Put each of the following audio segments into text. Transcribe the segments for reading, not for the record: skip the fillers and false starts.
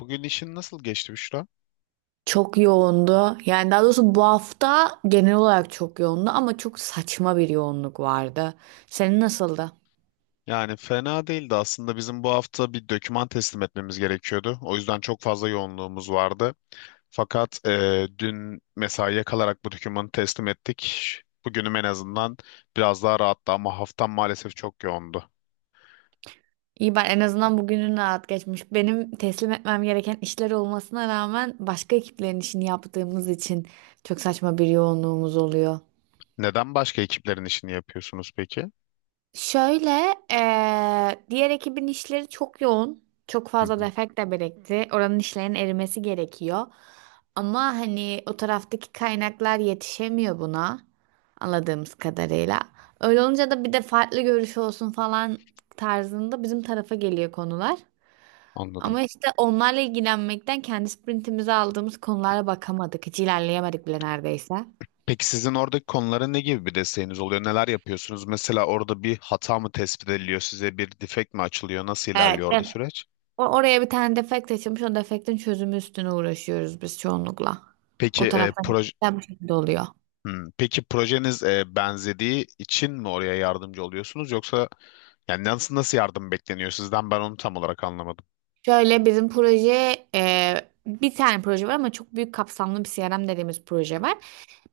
Bugün işin nasıl geçti Büşra? Çok yoğundu. Yani daha doğrusu bu hafta genel olarak çok yoğundu ama çok saçma bir yoğunluk vardı. Senin nasıldı? Yani fena değildi aslında. Bizim bu hafta bir doküman teslim etmemiz gerekiyordu. O yüzden çok fazla yoğunluğumuz vardı. Fakat dün mesaiye kalarak bu dokümanı teslim ettik. Bugünüm en azından biraz daha rahattı ama haftam maalesef çok yoğundu. İyi, ben en azından bugünün rahat geçmiş. Benim teslim etmem gereken işler olmasına rağmen başka ekiplerin işini yaptığımız için çok saçma bir yoğunluğumuz oluyor. Neden başka ekiplerin işini yapıyorsunuz peki? Şöyle, diğer ekibin işleri çok yoğun. Çok Hı fazla hı, defekt de birikti. Oranın işlerin erimesi gerekiyor. Ama hani o taraftaki kaynaklar yetişemiyor buna. Anladığımız kadarıyla. Öyle olunca da bir de farklı görüş olsun falan tarzında bizim tarafa geliyor konular. anladım. Ama işte onlarla ilgilenmekten kendi sprintimize aldığımız konulara bakamadık. Hiç ilerleyemedik bile neredeyse. Peki sizin oradaki konulara ne gibi bir desteğiniz oluyor? Neler yapıyorsunuz? Mesela orada bir hata mı tespit ediliyor? Size bir defekt mi açılıyor? Nasıl Evet, ilerliyor orada süreç? Oraya bir tane defekt açılmış. O defektin çözümü üstüne uğraşıyoruz biz çoğunlukla. Peki O e, taraftan proje da bu şekilde oluyor. Hmm, peki projeniz benzediği için mi oraya yardımcı oluyorsunuz, yoksa yani nasıl yardım bekleniyor sizden, ben onu tam olarak anlamadım. Şöyle bizim proje, bir tane proje var ama çok büyük kapsamlı bir CRM dediğimiz proje var.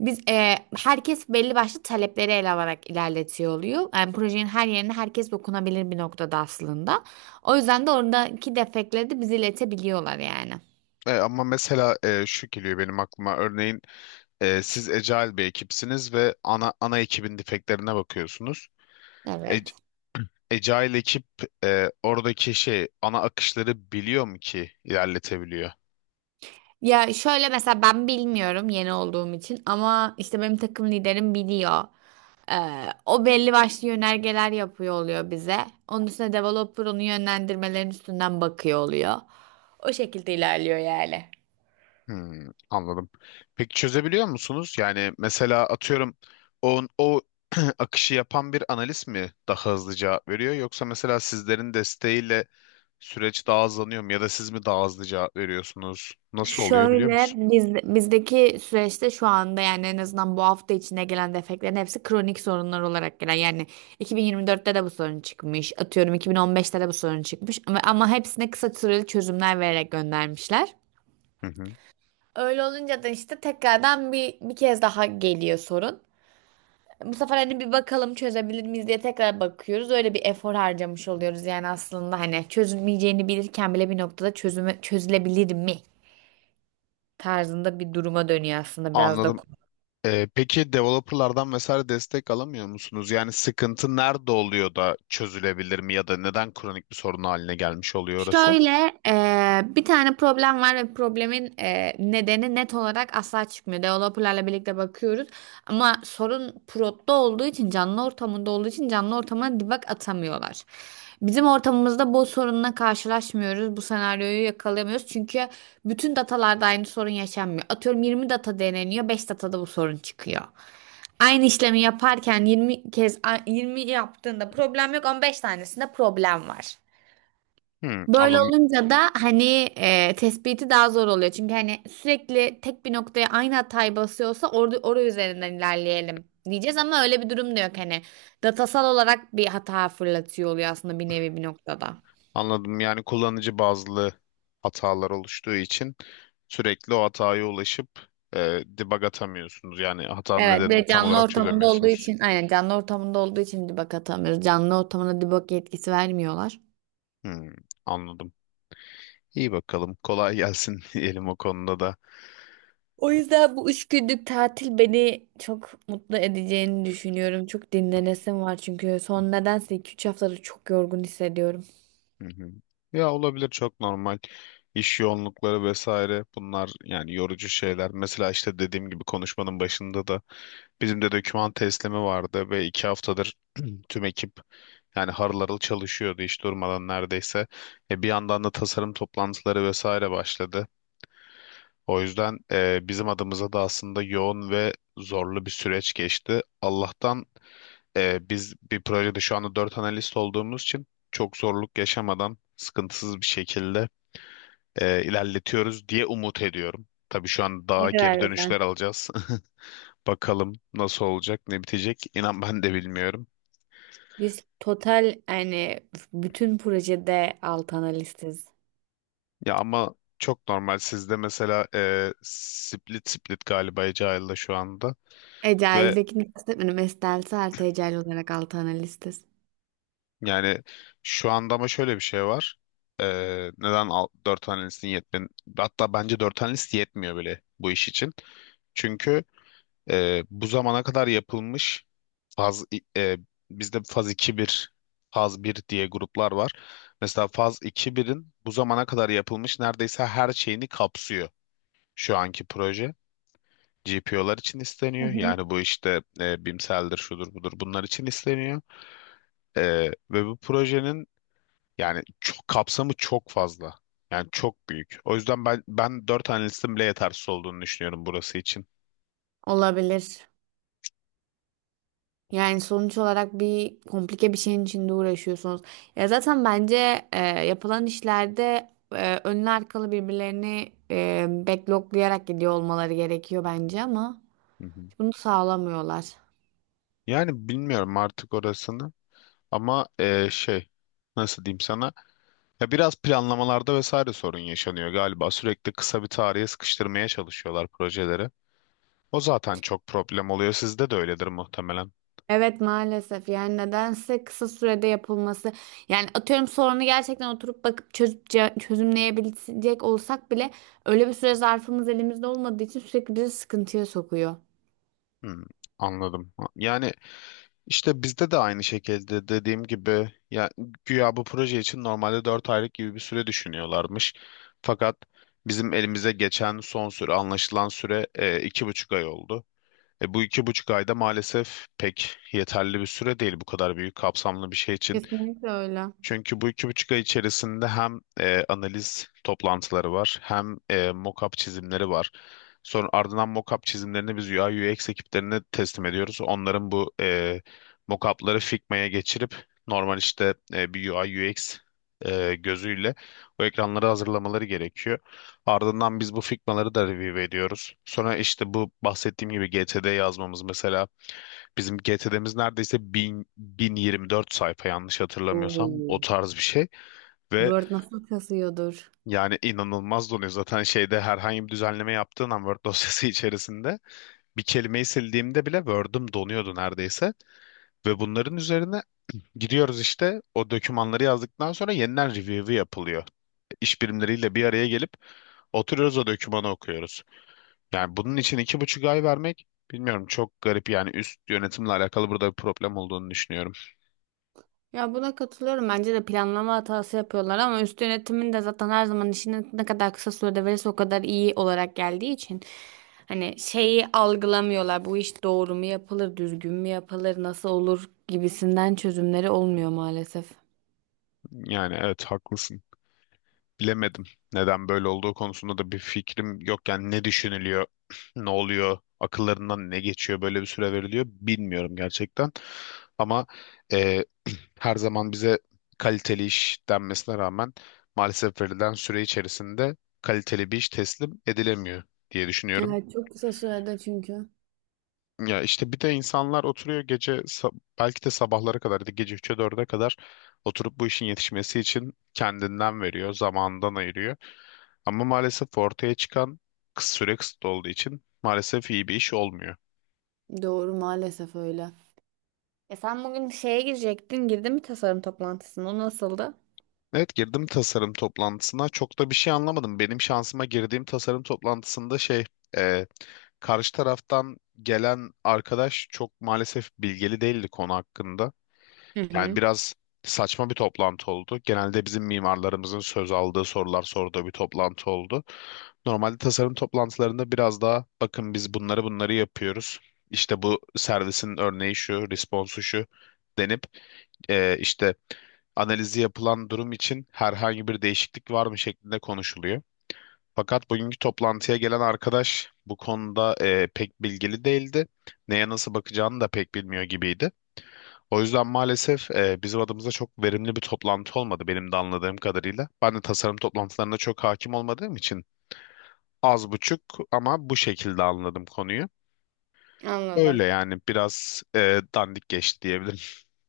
Biz e, herkes belli başlı talepleri ele alarak ilerletiyor oluyor. Yani projenin her yerine herkes dokunabilir bir noktada aslında. O yüzden de oradaki defektleri de bize iletebiliyorlar yani. Ama mesela şu geliyor benim aklıma, örneğin siz Agile bir ekipsiniz ve ana ekibin defektlerine bakıyorsunuz. Evet. Agile ekip oradaki şey, ana akışları biliyor mu ki ilerletebiliyor? Ya şöyle, mesela ben bilmiyorum yeni olduğum için ama işte benim takım liderim biliyor. O belli başlı yönergeler yapıyor oluyor bize. Onun üstüne developer onun yönlendirmelerin üstünden bakıyor oluyor. O şekilde ilerliyor yani. Hmm, anladım. Peki çözebiliyor musunuz? Yani mesela atıyorum o akışı yapan bir analist mi daha hızlı cevap veriyor? Yoksa mesela sizlerin desteğiyle süreç daha hızlanıyor mu, ya da siz mi daha hızlı cevap veriyorsunuz? Nasıl oluyor, biliyor Şöyle musun? biz, bizdeki süreçte şu anda, yani en azından bu hafta içinde gelen defeklerin hepsi kronik sorunlar olarak gelen. Yani 2024'te de bu sorun çıkmış. Atıyorum 2015'te de bu sorun çıkmış. Ama hepsine kısa süreli çözümler vererek göndermişler. Hı hı. Öyle olunca da işte tekrardan bir kez daha geliyor sorun. Bu sefer hani bir bakalım çözebilir miyiz diye tekrar bakıyoruz. Öyle bir efor harcamış oluyoruz yani aslında, hani çözülmeyeceğini bilirken bile bir noktada çözülebilir mi tarzında bir duruma dönüyor aslında biraz da. Anladım. Peki developerlardan vesaire destek alamıyor musunuz? Yani sıkıntı nerede oluyor da çözülebilir mi, ya da neden kronik bir sorun haline gelmiş oluyor orası? Şöyle, bir tane problem var ve problemin nedeni net olarak asla çıkmıyor. Developerlarla birlikte bakıyoruz ama sorun prod'da olduğu için, canlı ortamında olduğu için canlı ortama debug atamıyorlar. Bizim ortamımızda bu sorunla karşılaşmıyoruz. Bu senaryoyu yakalayamıyoruz. Çünkü bütün datalarda aynı sorun yaşanmıyor. Atıyorum 20 data deneniyor, 5 datada bu sorun çıkıyor. Aynı işlemi yaparken 20 yaptığında problem yok, 15 tanesinde problem var. Hmm, Böyle anladım. olunca da hani, tespiti daha zor oluyor. Çünkü hani sürekli tek bir noktaya aynı hatayı basıyorsa orada oraya üzerinden ilerleyelim diyeceğiz ama öyle bir durum da yok hani. Datasal olarak bir hata fırlatıyor oluyor aslında, bir nevi bir noktada. Anladım. Yani kullanıcı bazlı hatalar oluştuğu için sürekli o hataya ulaşıp e, debug atamıyorsunuz. Yani hatanın Evet, bir nedenini de tam canlı olarak ortamında olduğu çözemiyorsunuz. için, aynen canlı ortamında olduğu için debug atamıyoruz. Canlı ortamına debug yetkisi vermiyorlar. Hmm, anladım. İyi bakalım. Kolay gelsin diyelim o konuda da. O yüzden bu üç günlük tatil beni çok mutlu edeceğini düşünüyorum. Çok dinlenesim var çünkü son nedense 2-3 haftadır çok yorgun hissediyorum. Hı hı. Ya olabilir, çok normal. İş yoğunlukları vesaire bunlar yani yorucu şeyler. Mesela işte dediğim gibi konuşmanın başında da bizim de doküman teslimi vardı ve iki haftadır tüm ekip yani harıl harıl çalışıyordu, hiç durmadan neredeyse. Bir yandan da tasarım toplantıları vesaire başladı. O yüzden bizim adımıza da aslında yoğun ve zorlu bir süreç geçti. Allah'tan biz bir projede şu anda dört analist olduğumuz için çok zorluk yaşamadan, sıkıntısız bir şekilde ilerletiyoruz diye umut ediyorum. Tabii şu an Ne daha kadar geri güzel. dönüşler alacağız. Bakalım nasıl olacak, ne bitecek. İnan ben de bilmiyorum. Biz total, yani bütün projede alt analistiz. Ya ama çok normal. Sizde mesela split galiba Agile'da şu anda ve Ecel'dekini kastetmedim. Estel'si artı Ecel olarak alt analistiz. yani şu anda, ama şöyle bir şey var. E, Neden al- dört analistin yetmiyor? Hatta bence dört analist yetmiyor bile bu iş için. Çünkü bu zamana kadar yapılmış faz, e, bizde faz iki bir, faz bir diye gruplar var. Mesela faz iki birin bu zamana kadar yapılmış neredeyse her şeyini kapsıyor şu anki proje. GPO'lar için Hı isteniyor. hı. Yani bu işte BIMsel'dir, şudur budur, bunlar için isteniyor. Ve bu projenin yani çok, kapsamı çok fazla. Yani çok büyük. O yüzden ben dört analistin bile yetersiz olduğunu düşünüyorum burası için. Olabilir. Yani sonuç olarak bir komplike bir şeyin içinde uğraşıyorsunuz. Ya zaten bence yapılan işlerde önlü arkalı birbirlerini backloklayarak gidiyor olmaları gerekiyor bence ama Hı hı. bunu sağlamıyorlar. Yani bilmiyorum artık orasını, ama nasıl diyeyim sana, ya biraz planlamalarda vesaire sorun yaşanıyor galiba. Sürekli kısa bir tarihe sıkıştırmaya çalışıyorlar projeleri. O zaten çok problem oluyor. Sizde de öyledir muhtemelen. Evet, maalesef, yani nedense kısa sürede yapılması, yani atıyorum sorunu gerçekten oturup bakıp çözümleyebilecek olsak bile öyle bir süre zarfımız elimizde olmadığı için sürekli bizi sıkıntıya sokuyor. Hmm, anladım. Yani işte bizde de aynı şekilde dediğim gibi, ya güya bu proje için normalde 4 aylık gibi bir süre düşünüyorlarmış. Fakat bizim elimize geçen son süre, anlaşılan süre iki buçuk ay oldu. Bu iki buçuk ayda maalesef pek yeterli bir süre değil bu kadar büyük kapsamlı bir şey için. Kesinlikle öyle. Çünkü bu iki buçuk ay içerisinde hem analiz toplantıları var, hem mock-up çizimleri var. Sonra ardından mock-up çizimlerini biz UI UX ekiplerine teslim ediyoruz. Onların bu mock-up'ları Figma'ya geçirip normal işte bir UI UX gözüyle o ekranları hazırlamaları gerekiyor. Ardından biz bu Figma'ları da review ediyoruz. Sonra işte bu bahsettiğim gibi GTD yazmamız mesela. Bizim GTD'miz neredeyse 1000, 1024 sayfa yanlış hatırlamıyorsam o tarz bir şey ve Word nasıl kasıyordur? yani inanılmaz donuyor. Zaten şeyde herhangi bir düzenleme yaptığın an Word dosyası içerisinde bir kelimeyi sildiğimde bile Word'üm donuyordu neredeyse, ve bunların üzerine gidiyoruz işte o dokümanları yazdıktan sonra yeniden review'u yapılıyor. İş birimleriyle bir araya gelip oturuyoruz, o dokümanı okuyoruz. Yani bunun için iki buçuk ay vermek, bilmiyorum çok garip, yani üst yönetimle alakalı burada bir problem olduğunu düşünüyorum. Ya buna katılıyorum. Bence de planlama hatası yapıyorlar ama üst yönetimin de zaten her zaman işini ne kadar kısa sürede verirse o kadar iyi olarak geldiği için hani şeyi algılamıyorlar. Bu iş doğru mu yapılır, düzgün mü yapılır, nasıl olur gibisinden çözümleri olmuyor maalesef. Yani evet haklısın. Bilemedim. Neden böyle olduğu konusunda da bir fikrim yok. Yani ne düşünülüyor, ne oluyor, akıllarından ne geçiyor, böyle bir süre veriliyor, bilmiyorum gerçekten. Ama e, her zaman bize kaliteli iş denmesine rağmen maalesef verilen süre içerisinde kaliteli bir iş teslim edilemiyor diye düşünüyorum. Evet, çok kısa sürede çünkü. Ya işte bir de insanlar oturuyor, gece sa- belki de sabahlara kadar, ya gece 3'e dörde kadar oturup bu işin yetişmesi için kendinden veriyor, zamandan ayırıyor. Ama maalesef ortaya çıkan, kıs- süre kısıtlı olduğu için maalesef iyi bir iş olmuyor. Doğru, maalesef öyle. E sen bugün şeye girecektin, girdin mi tasarım toplantısına? O nasıldı? Evet girdim tasarım toplantısına, çok da bir şey anlamadım. Benim şansıma girdiğim tasarım toplantısında e, karşı taraftan gelen arkadaş çok maalesef bilgili değildi konu hakkında. Hı Yani hı. biraz saçma bir toplantı oldu. Genelde bizim mimarlarımızın söz aldığı, sorular sorduğu bir toplantı oldu. Normalde tasarım toplantılarında biraz daha bakın, biz bunları yapıyoruz, İşte bu servisin örneği şu, responsu şu denip, işte analizi yapılan durum için herhangi bir değişiklik var mı şeklinde konuşuluyor. Fakat bugünkü toplantıya gelen arkadaş bu konuda pek bilgili değildi. Neye nasıl bakacağını da pek bilmiyor gibiydi. O yüzden maalesef bizim adımıza çok verimli bir toplantı olmadı, benim de anladığım kadarıyla. Ben de tasarım toplantılarına çok hakim olmadığım için az buçuk, ama bu şekilde anladım konuyu. Öyle, Anladım. yani biraz dandik geçti diyebilirim.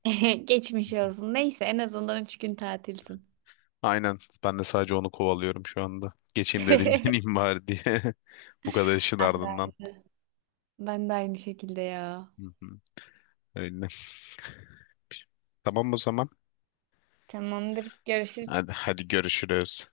Geçmiş olsun. Neyse, en azından üç gün tatilsin. Aynen, ben de sadece onu kovalıyorum şu anda. Geçeyim de dinleneyim bari diye, bu kadar işin Ben de ardından. aynı. Ben de aynı şekilde ya. Hı hı, öyle. Tamam o zaman. Tamamdır. Görüşürüz. Hadi, hadi görüşürüz.